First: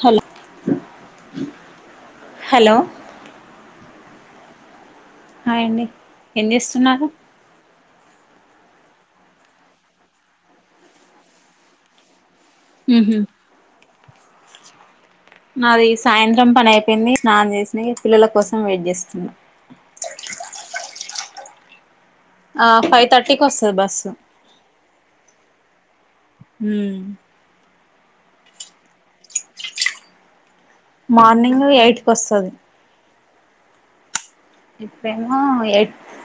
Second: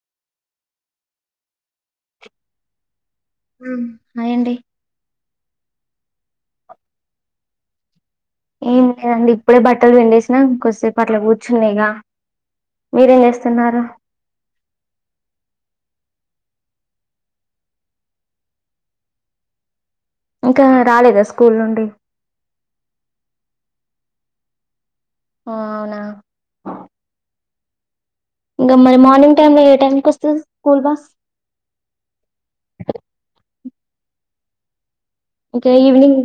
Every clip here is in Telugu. హల్ హు హాయ్ అండి హాయండి ఏం చేస్తున్నారు ఏం లేదండి ఇప్పుడే బట్టలు విండేసినా కొద్దిసేపు అట్లా కూర్చునయిగా ఉహు మీరేం చేస్తున్నారు నాది సాయంత్రం పన్నైపేంది స్నాన్ చేసినిగ పిల్లల కోసం వెయిట్ చేస్తున్నా ఇంకా రాలేదా స్కూల్ నుండి ఆ ఫైవ్ థర్టీకోస్తాది బస్సు హో అవునా ఇంకా మరి మార్నింగ్ టైమ్ లో ఏ టైం కొస్తది మార్నింగు ఎయిట్ కొస్తది ఇప్డేమో ఇంకా ఎయిట్ ఈవినింగ్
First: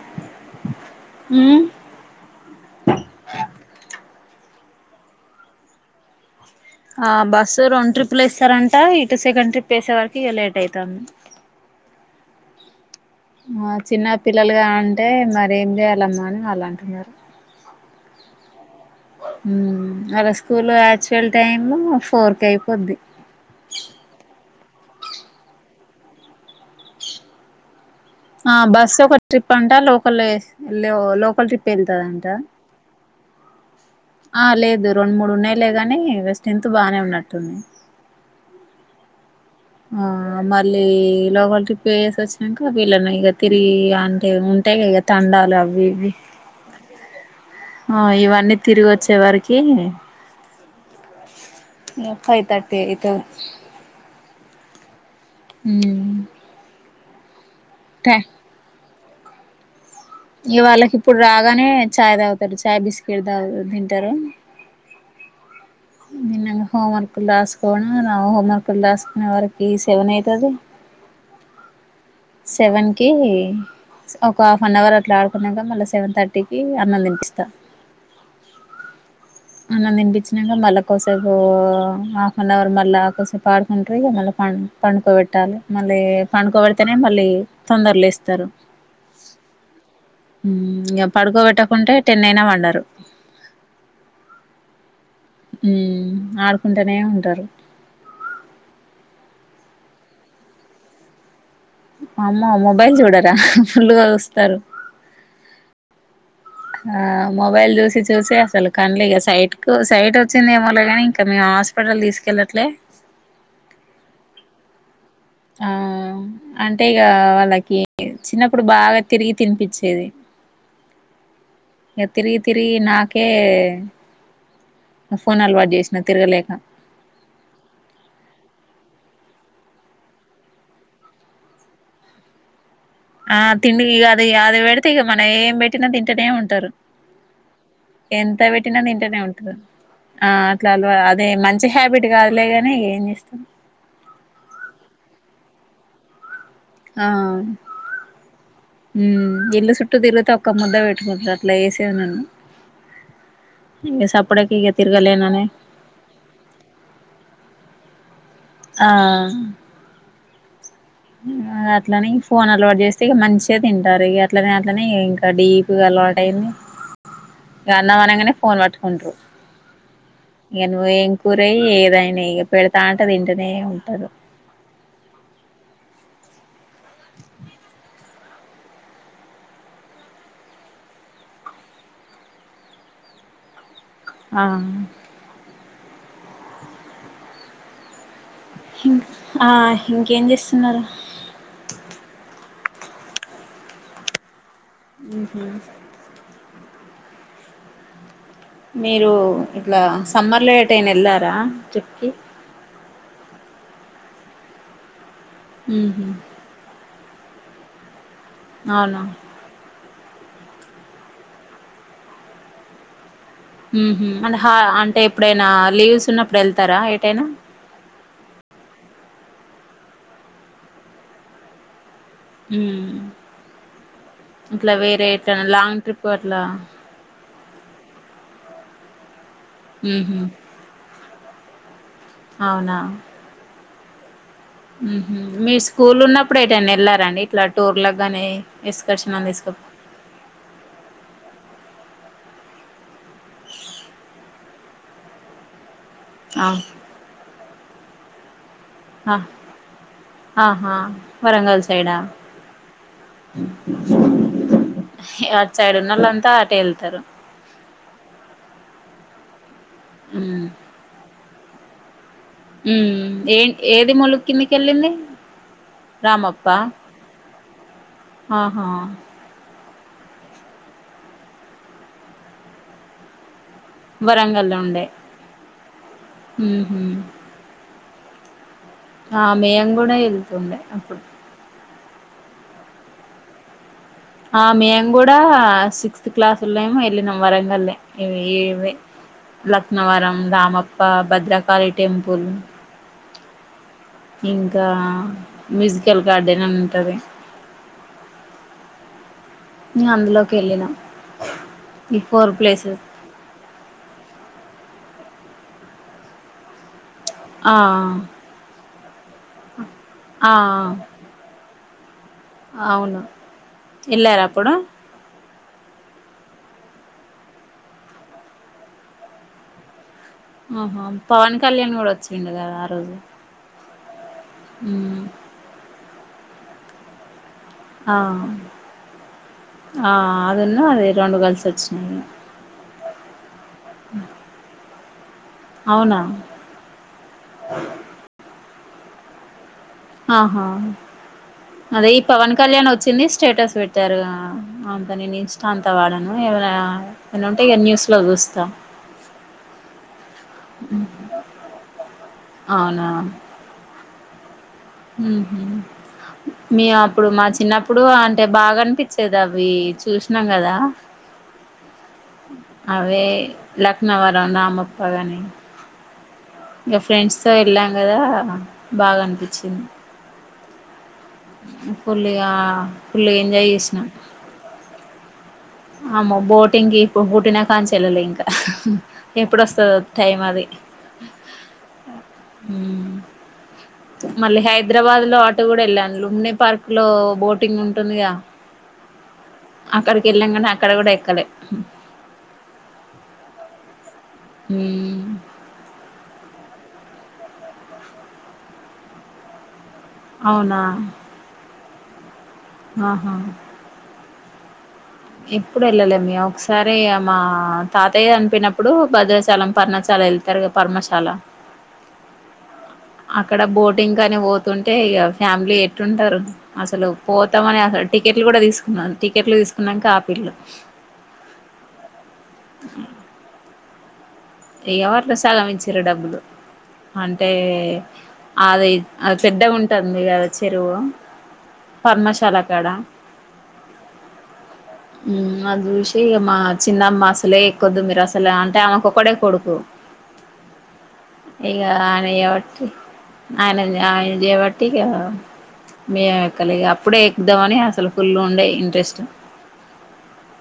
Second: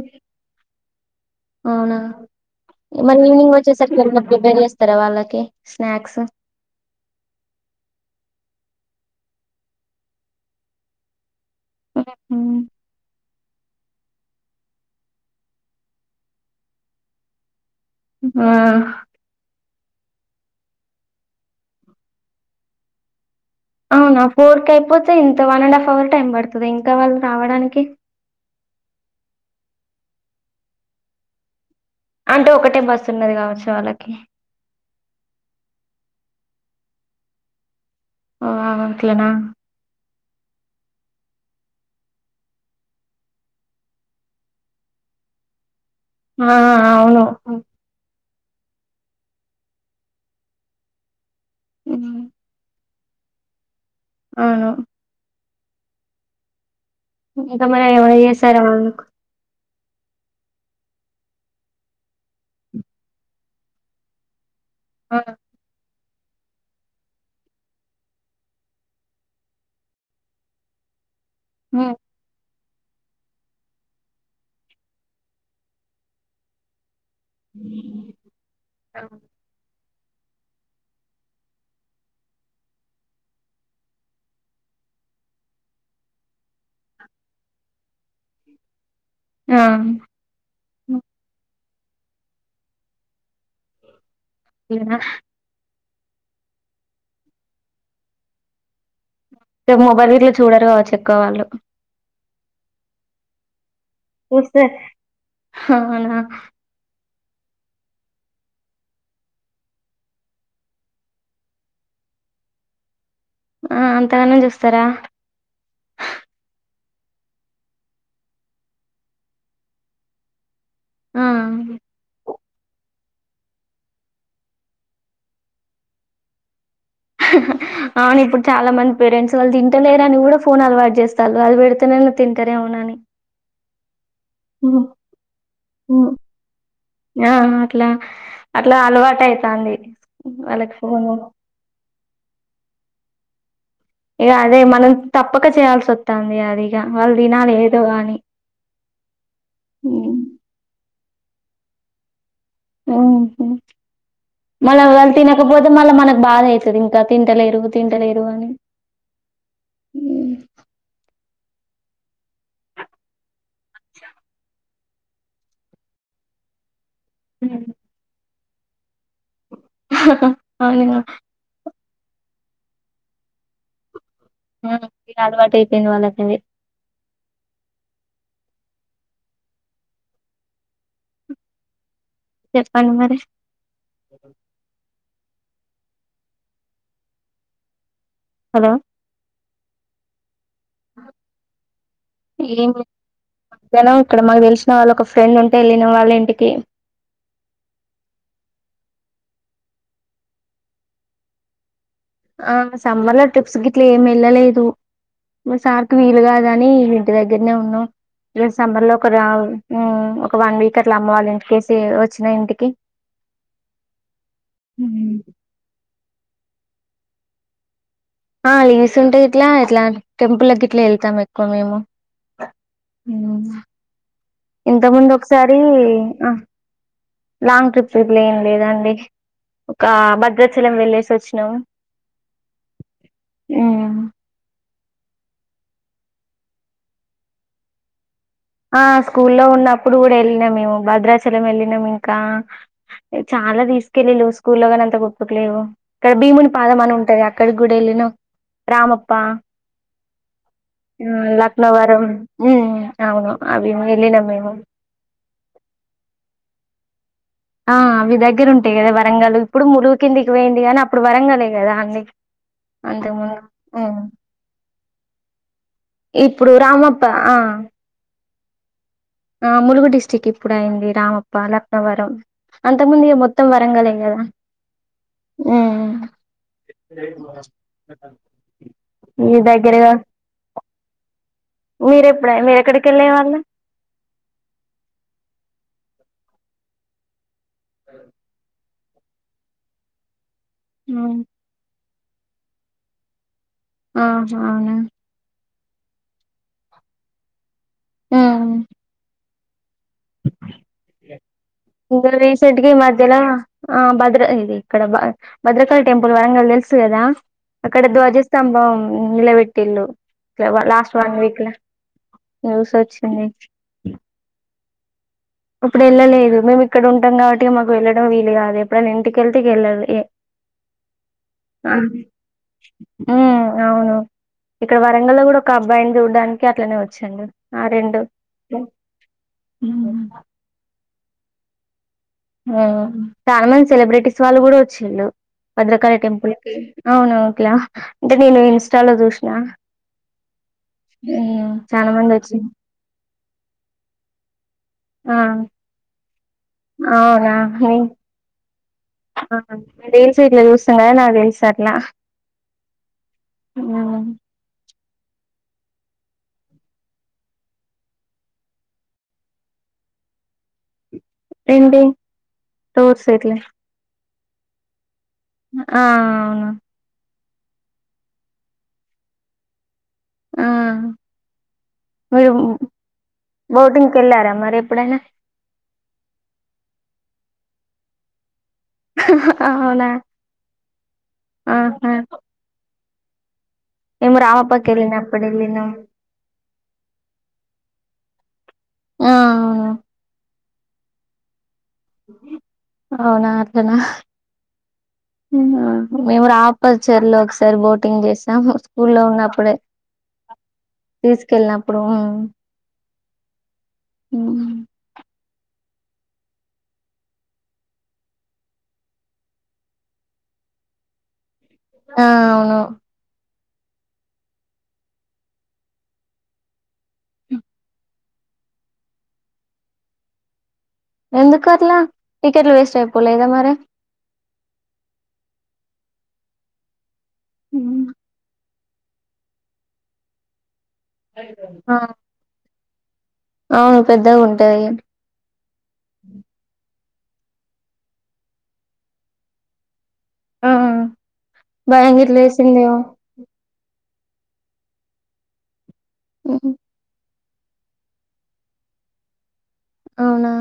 ఉమ్ అవునా మరి ఈవినింగ్ వచ్చేసరికి వెళ్దాం ప్రిపేర్ చేస్తారా వాళ్ళకి స్నాక్సు ఆ బస్సు రెండు ట్రిప్లు వేస్తారంట ఇటు సెకండ్ ట్రిప్ వేసే వరకి ఇక లేట్ అయితాంది ఒహో మా చిన్న పిల్లలుగా అంటే మరేమ్ చేయాలమ్మా అని వాళ్ళు అంటున్నారు హుఆ హ్మ్ అలా స్కూల్లో యాక్చువల్ టైము ఫోర్కయిపోద్ది అవునా ఫోర్ కయిపోతే ఇంత one and half hour time పడుతద ఇంకా వాళ్ళు రావడానికి ఆ బస్సు ఒక ట్రిప్ అంటా లోకల్ లేసి ఎల్లె వొళ్ళు లోకల్ ట్రిప్ పెళ్తాడంట అంటే ఒకటే బస్సు ఉన్నది కావచ్చు వాళ్ళకి ఆ లేదు రెండు మూడున్నాయిలే గాని వెస్టెంట్ బానే ఉన్నట్టుంది ఆ అట్లనా ఆ మళ్ళీ లోకల్ ట్రిప్పేసేసాక వీళ్ళని ఇక తిరిగి అంటే ఉంటాయి కదా తండాలవి ఆ అవును అన్ని తిరిగొచ్చే వరకి ఇగ ఉమ్, ఫైవ్ థర్టీ అయి త అవును హ్మ్ ఇంకా మనం ఎవరయ్యేసారనుకో ఇగ వాళ్ళకిప్పుడు రాగానే చాయ్ తాగుతారు చాయ్ బిస్కెట్ దాగ్ తింటారు ఆ హ్మ్ విన్న ఇంగ హోంవర్క్లు రాసుకోను రా హోంవర్క్లు రాసుకునే వరికి సెవన్ అయితది హు సెవెన్కి ఒక హాఫ్ అన్ అవర్ అట్లా ఆడుకున్నాక మళ్ళా సెవెన్ థర్టీకి అన్నాల్దింట అవ్ అన్నం తినిపించినాక మళ్ళాకోసేపు హాఫ్ నే అవర్ మళ్ళాకోసేపు ఆడుకుంటారు మళ్ళ పండుకో వేట్టాలే మళ్ళీ పండుకోబడితేనే మళ్ళీ తొందరలేస్తరు ఆ ఉమ్ ఇగ పడుకోబెట్టకుంటే టెన్ అయినా వండరు అంతేనా ఉమ్ ఆడుకుంటూనే ఉంటరు సేపు మొబైల్ గిట్ల చూడరు కావచ్చు ఎక్కువ వాళ్ళు అమ్మో మొబైల్ చూడరా ఫుల్లుగా చూస్తారు అవునా ఆ మొబైల్ చూసి చూసి అసలు కండ్లీ ఇగ సైట్ కు సైట్ వచ్చింది ఏమోలే గాని ఇంకాని హాస్పిటల్ తీసుకెళ్ళట్లే ఆ అంతగానం చూస్తారా ఆ అంటే ఇగ వాళ్ళకి చిన్నప్పుడు బాగా తిరిగి తినిపించేది ఆ ఇగ తిరిగి తిరిగి నాకే ఫోన్ అలవాటు చేసినా తిరగలేక అవును ఇప్పుడు చాలా మంది పేరెంట్స్ వాళ్ళు తింటలేరుఅని కూడా ఫోన్ అలవాటు చేస్తారు అది పెడితేనే తింటారేమో నని ఇగ్ ఆ తిండి ఇగ అది ఈ అది పెడితే ఇగ మన ఏం పెట్టినా తింటనే ఉంటారు ఆ అట్లా ఎంత అట్లా పెట్టినా తింటేనే అలవాటు ఉంటారు అయితాంది ఆ అట్లా వాళ్ళకి అలవా ఫోను అదే మంచి హ హాబిట్ కాదులేగానీ ఇగ ఏం చేస్తాం ఇగా అదే మనం తప్పక చేయాల్సి వత్తంది అ ఆ ఉమ్ ఇల్లు సుట్ట తిరిగితే ఓక్క ముద్ద వెట్ ఫస్ట్ అట్లా ఏసేది నన్ను ఓహో ఇంగ సప్పుడేక ఇగ మళ్ళ వాళ్ళు తిరగలేననే తినకపోతే మళ్ళీ మనకు బాధ అయితది ఇంకా తింటలేరు తింటలేరు అని ఆ ఆ అట్లనే ఫోన్ అలవాటు చేస్తే ఇగ మంచిగా తింటారు ఇగ అట్లనే అట్లనే ఇంకా డీప్ గా అలవా టయ్యింది ఇగ అన్నం అనంగానే ఫోన్ పట్టుకుంటారు ఇగ అవును నువ్వు ఏం కూరై ఏదైనా ఇగా పెడతాంటే తింటనే ఉంటరు ఉమ్ ఇగ అలవాటు అయిపేయింది వాళ్ళకు అదే చెప్పండి మరి ఆ హలో ఆ ఇంకేం చేస్తున్నారు ఏమి మధ్యాహ్నం ఇక్కడ మాకు తెలిసిన వాళ్ళు ఒక ఫ్రెండ్ ఉహు ఉంటే వెళ్ళినం వాళ్ళ ఇంటికి మీరు ఇట్లా సమ్మర్లో ఏటైనా వెళ్ళారా ట్రిప్ కి ఆ సమ్మర్ లో ట్రిప్స్ గిట్లా ఏమి ఏళ్ళలేదు నా సార్కి ఉహు వీలు కాదని ఇంటి దగ్గరనే ఉన్నాం ఇలా సమ్మర్ లో అవునా ఒక రావు ఉమ్ ఉమ్ ఒక వన్ వీక్ అట్లా అమ్మ వాలి ఇంటికేసి వచ్చినా ఇంటికి ఉహుం అంటే హ ఉ అంటే ఎప్పుడైనా లీవ్స్ ఉన్నప్పుడు వెళ్తారా ఏటైనా ఆ లీవ్స్ ఉంటే గిట్లా ఇట్లా టెంపుల్ గిట్లా వెళ్తాం ఎక్కువ మేము ఉమ్ ఇట్లా ఇంత వేరే ముందు ఎట్లానా ఒకసారి లాంగ్ ట్రిప్ ఆ అట్లా లాంగ్ ట్రిప్లే ఇప్పుడేం లేదాండి ఒక ఉహు భద్రాచలం వెళ్ళేసి వచ్చినాము అవునా ఉమ్ హ్మ్ హు మీ స్కూల్ ఉన్నప్పుడు ఏటన్న వెళ్లార అండి ఇట్లా టూర్లకి కానీ ఆ స్కూల్లో ఉన్నప్పుడు కూడా వెళ్ళినా మేము భద్రాచలం వెళ్ళినాము ఇం ఇంకా చాలా తీసుకెళ్ళిళ్ళు స్కూల్లో కాని అంత గుర్తుకు లేవు ఇక్కడ ఆ భీముని పాదం అని ఉంటది అక్కడ కి గూడ ఎల్లినం రామప్ప ఆ ఆహా మ్మ్ వరంగల్ సైడా లక్నవరం మ్మ్ అవును అ మేము ఎల్లినం మేము త అటే ఎళ్తారు ఆ అవి దగ్గర ఉంటాయి కదా వరంగలు ఇప్పుడు ములుగు కిందికి మ్మ్ పోయింది గానీ అప్పుడు వరంగలే కదా అన్నీ హ్మ్ ఎన్ ఏది ములుక్కిిందికెళ్ళింది ఇప్పుడు రామప్ప ఆ ఆహా ఆ ములుగు డిస్టిక్ ఇప్పుడు అయింది రామప్ప లక్నవరం అంతకు ముందు ఇగ మొత్తం త్తం వరంగలె కదా మ్మ్ హ్మ్ హు [unintelligible] ఆ మీ మేము కూడా వెళ్తుండే అప్పుడు మీర ఎప్పుడ మీరెక్కడికెల్లే వాళ్ళు ఆ మేము కూడా సిక్స్త్ క్లాసులేమో వెళ్ళినం వరంగల్లి ఇవి ఇవి లక్నవరం రామప్ప భద్రకాళీ టెంపుల్ ఆహా ఇంకా అవునా మ్యూజికల్ గార్డెన్ ఉంటది మ్మ్ ఇంగ అందులోకి వెళ్ళినాం ఈ ఇప్పుడు ఫోర్ రీసెంట్గా ఈ ప్లేసెస్ మధ్యలో ఆ భద్ర ఇది అక్కడ భ భద్రకళ టెంపుల్ వరంగల్ తెలుసు కదా ఆ అక్కడ ధ్వజస్తంభం ఇందులో పెట్టిల్లు ఆ [unintelligible] లాస్ట్ వన్ వీక్ లో అవును ఎల్లారా అప్పుడు ఇప్పుడు వెళ్ళలేదు మేము ఇక్కడ ఉంటాం కాబట్టి మాకు వెళ్ళడం వీలు కాదు ఎప్పుడైన్న ఇంటికెళ్తే ఇగ ఎల్లాలి ఏ ఆహా పవన్ కళ్యాణ్ కూడా వచ్చిండు కదా ఆ రోజు ఉమ్ అవును ఇక్కడ మ్మ్ వరంగల్లో కూడా ఒక అబ్బాయిని చూడ్డానికి అట్లనే వచ్చిండు ఆ ఆ అదిన్న అది రొండు కల్సి వచ్చిండు మ్మ్ చాలా మంది సెలబ్రిటీస్ వాళ్ళు కూడా వచ్చిళ్ళు భద్రకళి అవునా టెంపుల్ కి అవును కిల అంటే నేను ఇన్స్టాలో చూసిన ఆహా అదే చాలా ఈ మంది పవన్ వచ్చి కళ్యాణ్ వచ్చింది స్టేటస్ పెట్టారు అంత నేను ఆ ఇన్స్టా అంతా వాడను ఏవనా ఏ ఉంటే ఇగ న్యూస్ లో చూస్తాం ఆహా రీల్స్ ఎట్ల చూస్తారని నాకు తెలుసు అట్లా అవునా హ్మ్ హు మే అప్పుడు మా చిన్నప్పుడు అంటే బాగా అనిపించేది అవి చూసినాం కదా ఏంటి అవే టూర్స్ ఇట్లా లక్నవరం రామప్ప అని ఆ అవును ఇగ ఫ్రెండ్స్ తో వెళ్ళాం కదా బాగా అనిపిచ్చింది ఆ ఫుల్గా మీరు ఫుల్గా ఎంజాయ్ బోటింగ్కి వెళ్ళారా మరి ఎప్పుడైనా అమ బోటింగ్ ఇప్పుడు పుట్టిన కానుంచి వెళ్ళలే ఇంకా ఎప్పుడోస్తదో అవునా టైం అది ఆహా మేము మళ్ళీ రామప్పకి హైదరాబాద్ లో వెళ్ళినప్పుడు ఆటో కూడ వెళ్ళినాం వెళ్ళాను లుమ్ని పార్క్ లో బోటింగ్ ఉంటుందిగ ఆ అవును అక్కడికి వెళ్ళాం కనీ అక్కడ కూడ ఎక్కలే అవునా అట్లనా మేము [unintelligible] చర్ లో ఒకసారి బోటింగ్ చేసం స్కూ లో ఉన్నప్పుడే అవునా అప్పుడు ఆహా ఉ ఎప్పుడు వెళ్ళలేమి ఒకసారి మా తాతయ్య చనిపోనప్పుడు భద్రాచలం పర్ణచ అల వెళ్తారు పర్మశాల ఆ అవును అక్కడ బోటింగ్ కని పోతుంటే ఇక ఫ్యామిలీ ఎట్టుంటారు అసలు పోతామని అస టికెట్ కూడ తీసుకున్నాను టికెట్లు తీసుకున్నాక ఆపిల్లు ఎందుకు అట్ల టికెట్లు వేస్ట్ అయిపోలేదా మరి [unintelligible] డబ్బులు అంటే ఉమ్. అది అది పెద్ద ఉంటుంది కదా చెరువు ఆ పర్మశాల కాడ అవును పెద్దగా ఉంటాయి అది చూసి మా చిన్నమ్మ అసలే ఇక్కొద్దు మీరు అసలే అంటే ఆమెకు ఒకడే కొడుకు ఆ ఇగ భయం గిట్ల వేసిందేమో ఆయన [unintelligible] వాటిక మే ఉమ్. కలి అప్పుడే చద్దామని అసలు ఫుల్లు ఉండే ఇంట్రెస్ట్ అవునా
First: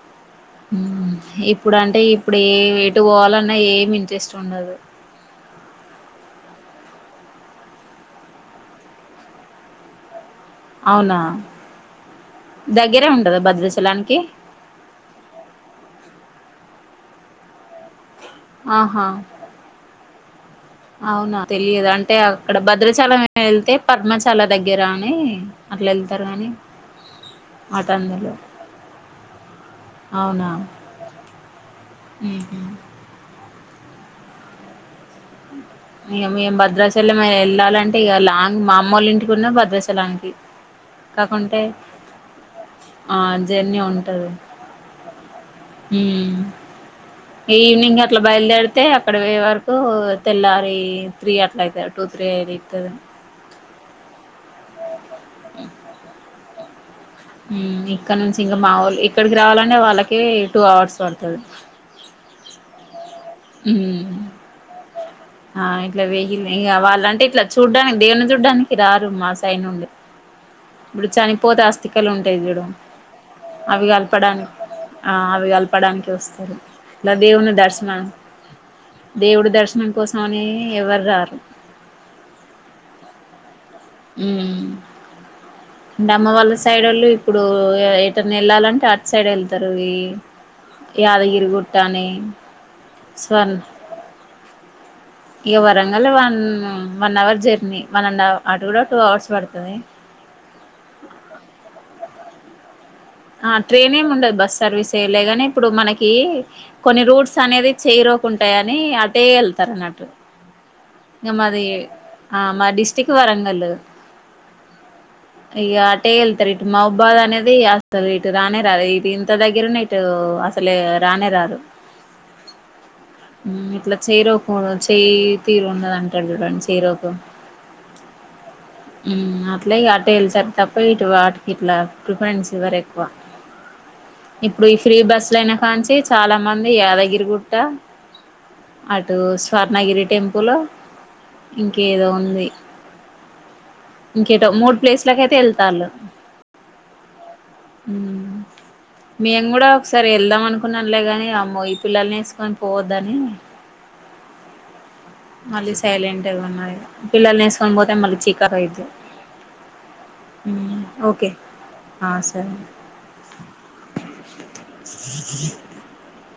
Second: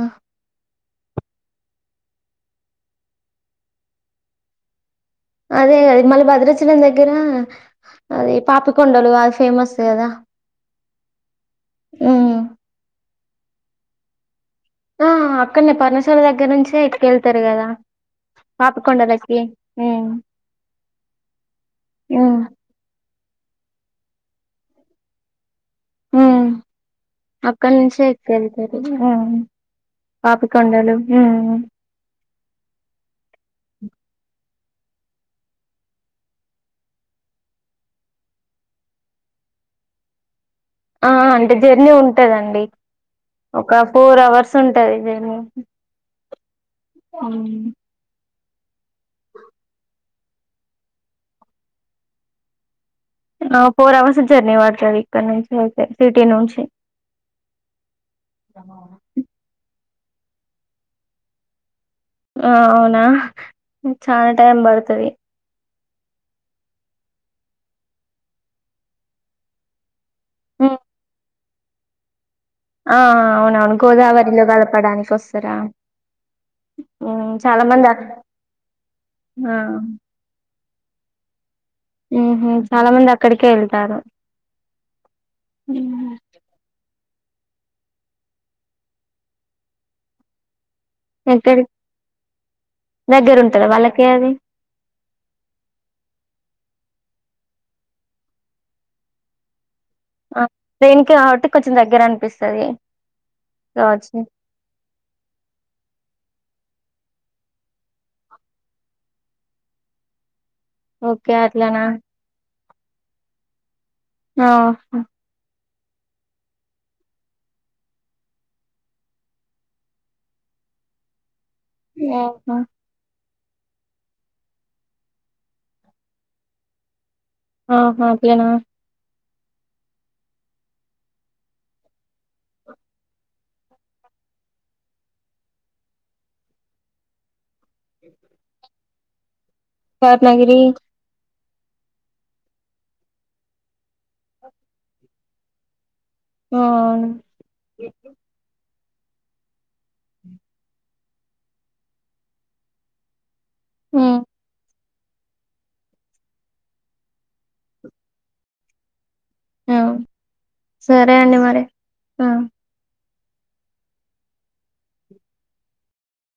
ఇప్పుడు అంటే ఇప్పుడు ఏ ఎటు పోవాలన్నా ఏమి ఇంట్రెస్ట్ ఉండదు అదే అది మళ్ళీ భద్రచలం దగ్గర అదే పాపకొండలు అది ఫేమస్ కదా అవునా ఉమ్. దగ్గరే ఉంటంద భద్రచలానికి ఆ అక్కడనే పర్ణశాల దగ్గర నుంచే ఎత్తుకెళ్తరు కదా పాప ఆహా కొండలెక్కి అవునా తెలియదు అంటే అక్కడ భద్రాచలం వెళ్తే పద్మశాల దగ్గర అని అట్ల ఎళ్తారు కానీ అక్కడి అటు నుంచే అందులో ఎక్కేళ్తారు పాపి కొండలు ఉహ [inaudible] ఇగ మేం భద్రాచలం వెళ్ళాలంటే ఇక లాంగ్ మా అమ్మ వాళ్ళ ఇంటికిన్న భద్రాచలానికి ఆ అంటే కాకుంటే జర్నీ ఉంటదండి ఆ ఒక జర్నీ ఫోర్ ఉంటది అవర్స్ ఉంటది జర్నీ ఈవినింగే అట్ల బయలుదేరితే అక్కడ పోయే వరకు తెల్లారి త్రీ అట్ల అయితు టూ త్రీ అ ఇతుందిని ఫోర్ అవర్స్ జర్నీ పడతాది ఇక్కడ నుంచి అయితే సిటీ నుంచి ఇక్కడ నుంచి ఇంగ మావొళ్ళు ఇక్కడికి రావాలంటే వాళ్ళకి టూ అవర్స్ పడుతది ఆ అవునా ఉమ్ చాన టైమ్ బడుతది ఇట్ల వెయ్యి వాళ్ళంటే ఇట్లా చూడ్డానికి దేవుని చూడ్డానికి రారు మా సైడ్ నుండి ఇప్పుడు చనిపోతే ఆస్తికలు తెయడం ఆ అవునవును అవి గోదావరిలో కలపడానికి కలపడానికి ఆ అవి వస్తారా కలపడానికి వస్తారు ఇలా ఉమ్ దేవుని చాలా మంది అ దర్శనం దేవుడి ఆ దర్శనం కోసం అని ఎవ్వరు రారు ఉహు చాలా మంది అక్కడికే వెళ్తారు ఉ నామ్మ వాళ్ళ సైడ్ ఒళ్ళు ఇప్పుడు ఏటన్న వెళ్ళాలంటే అటు సైడ్ వెళ్తారు ఇ యాదగిరి ఎక్కడి గుట్టనీ దగ్గర స్వర్ణ ఉంటదా వాళ్ళకి అది ఇక వరంగ లో one one hour journey one and half అటు కూడా టూ అవర్స్ పడతది ట్రైన్ కి కాబట్టి కొంచెం దగ్గర అనిపిస్తది ఆ ట్రైన్ ఏమి రాజు ఉండదు బస్ సర్వీసే లేగానే ఇప్పుడు మనకి కొన్ని రూట్స్ అనేవి చెయ్ రోకు ఉంటాయని అటే వెళ్తారు అన్నట్టు ఓకే మాది అట్లనా ఆ మా డిస్టక్ట్ వరంగల్లు ఆహా ఇగ అటే వెళ్తారు ఇటు మాహబాద్ అనేది అసలు ఇటు రానే రదు ఇటు ఇంత దగ్గరనే ఇటు అసలే రానే రారు యహో ఇట్లా చేయిరోకు చేయి తీరు ఉన్నదంటాడు చూడండి చెయ్ రోకు ఆహా ఉత్తిగానా అట్లా అట్టే ఎల్సెప్ తప్ప ఇటు వాటికి ఇట్లా ప్రిఫరెన్స్ ఇవ్వరు ఎక్కువ ఇప్పుడు ఈ ఫ్రీ బస్సుల అయినా కాంచి చాలా మంది యాదగిరి గు గుట్ట అటు స్వర్ణగిరి టెంపుల్ రత్నగిరి ఇంకేదో ఉంది ఇంకేటో మూడు ప్లేస్లకయితే వెళ్తాళ్ళు ఆ అవును మ్మ్ మేము కూడా ఒకసారి వెళ్దాం అనుకున్నాలేగాని అమ్మో ఈ పిల్లల్ని వేసుకొని పోవద్దని ఆ మళ్ళీ సైలెంట్ ఉన్నాం ఈగ పిల్లలు వేసుకొని పోతే మళ్ళీ చికాక్ అయిది ఆ ఉ సరే ఓకే అండి మరి ఆ సరే [inaudible]